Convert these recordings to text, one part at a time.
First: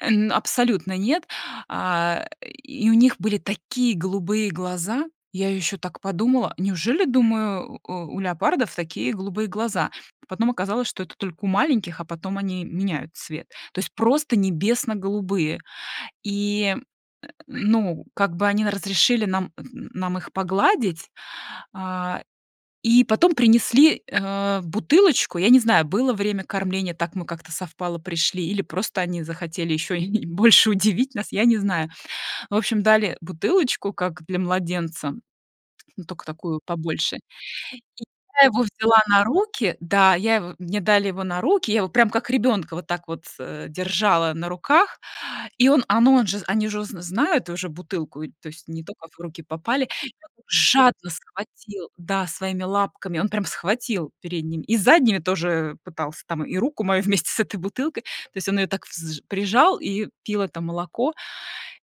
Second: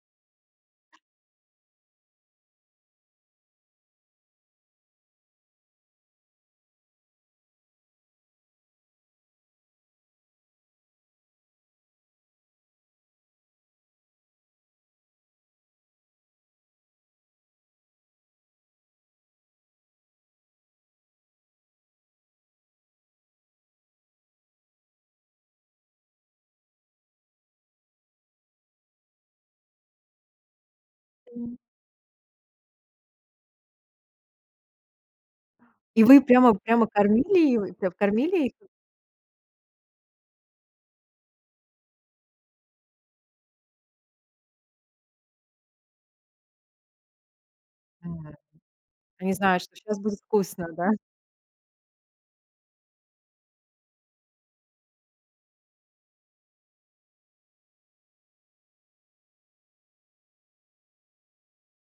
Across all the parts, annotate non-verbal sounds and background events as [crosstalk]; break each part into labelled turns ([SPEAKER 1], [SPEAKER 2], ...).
[SPEAKER 1] Э, н абсолютно нет. А, [grunts] и у них были такие голубые глаза. Я ещё так подумала: "Неужели, думаю, э, у леопардов такие голубые глаза?" Потом оказалось, что это только у маленьких, а потом они меняют цвет. То есть просто небесно-голубые. И, [grunts] ну, как бы они на разрешили нам нам их погладить, а, и потом принесли, э, бутылочку. Я не знаю, было время кормления, так мы как-то совпало, пришли или просто они захотели ещё [chuckles] и больше удивить нас, я не
[SPEAKER 2] М.
[SPEAKER 1] знаю. Ну в общем, дали бутылочку как для младенца,
[SPEAKER 2] И
[SPEAKER 1] ну,
[SPEAKER 2] вы
[SPEAKER 1] тока
[SPEAKER 2] прямо
[SPEAKER 1] такую
[SPEAKER 2] прямо
[SPEAKER 1] побольше.
[SPEAKER 2] кормили её, и прям
[SPEAKER 1] И я
[SPEAKER 2] кормили их?
[SPEAKER 1] его взяла на руки да, я его мне дали его на руки, я его прямо как ребёнка вот так вот, э, держала на руках. И он, а, ну, он же они же уже зн знают уже бутылку, и эт
[SPEAKER 2] М,
[SPEAKER 1] то есть не только в
[SPEAKER 2] Они
[SPEAKER 1] руки
[SPEAKER 2] знают, что
[SPEAKER 1] попали. И
[SPEAKER 2] щас будет
[SPEAKER 1] он так
[SPEAKER 2] вкусно, да?
[SPEAKER 1] жадно схватил, да, своими лапками, он прям схватил передними, и задними тоже пытался там, и руку мою [chuckles] вместе с этой бутылкой. То есть он её так взж прижал и пил это молоко.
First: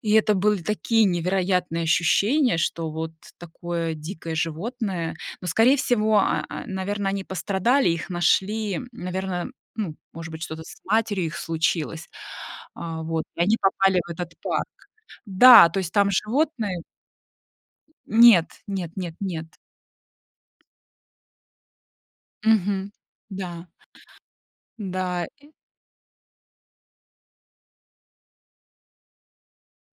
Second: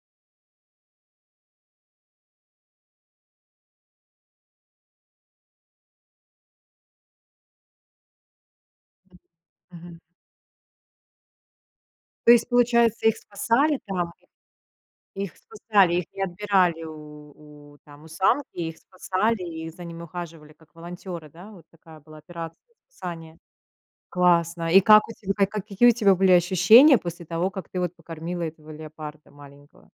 [SPEAKER 1] И это были такие невероятные ощущения, что вот такое дикое животное. Но скорее всего, а а, наверно, они пострадали, их нашли,
[SPEAKER 2] Мгм,
[SPEAKER 1] наверно, ну,
[SPEAKER 2] мгм.
[SPEAKER 1] может быть, что-то с матерью их случилось.
[SPEAKER 2] То есть
[SPEAKER 1] Э,
[SPEAKER 2] получается, их
[SPEAKER 1] вот, и они
[SPEAKER 2] спасали
[SPEAKER 1] попали в
[SPEAKER 2] там?
[SPEAKER 1] этот парк.
[SPEAKER 2] Их
[SPEAKER 1] Да, то есть
[SPEAKER 2] спасали, их
[SPEAKER 1] там
[SPEAKER 2] не
[SPEAKER 1] животные
[SPEAKER 2] отбирали у у, там, у
[SPEAKER 1] Нет,
[SPEAKER 2] самки, их
[SPEAKER 1] нет, нет,
[SPEAKER 2] спасали,
[SPEAKER 1] нет.
[SPEAKER 2] и за ними ухаживали как волонтёры, да? Вот такая была операция
[SPEAKER 1] Мгм.
[SPEAKER 2] спасения.
[SPEAKER 1] Да.
[SPEAKER 2] Классно. И как у
[SPEAKER 1] М-да,
[SPEAKER 2] тебя ка
[SPEAKER 1] и
[SPEAKER 2] какие у тебя были ощущения после того, как ты вот покормила этого леопарда маленького?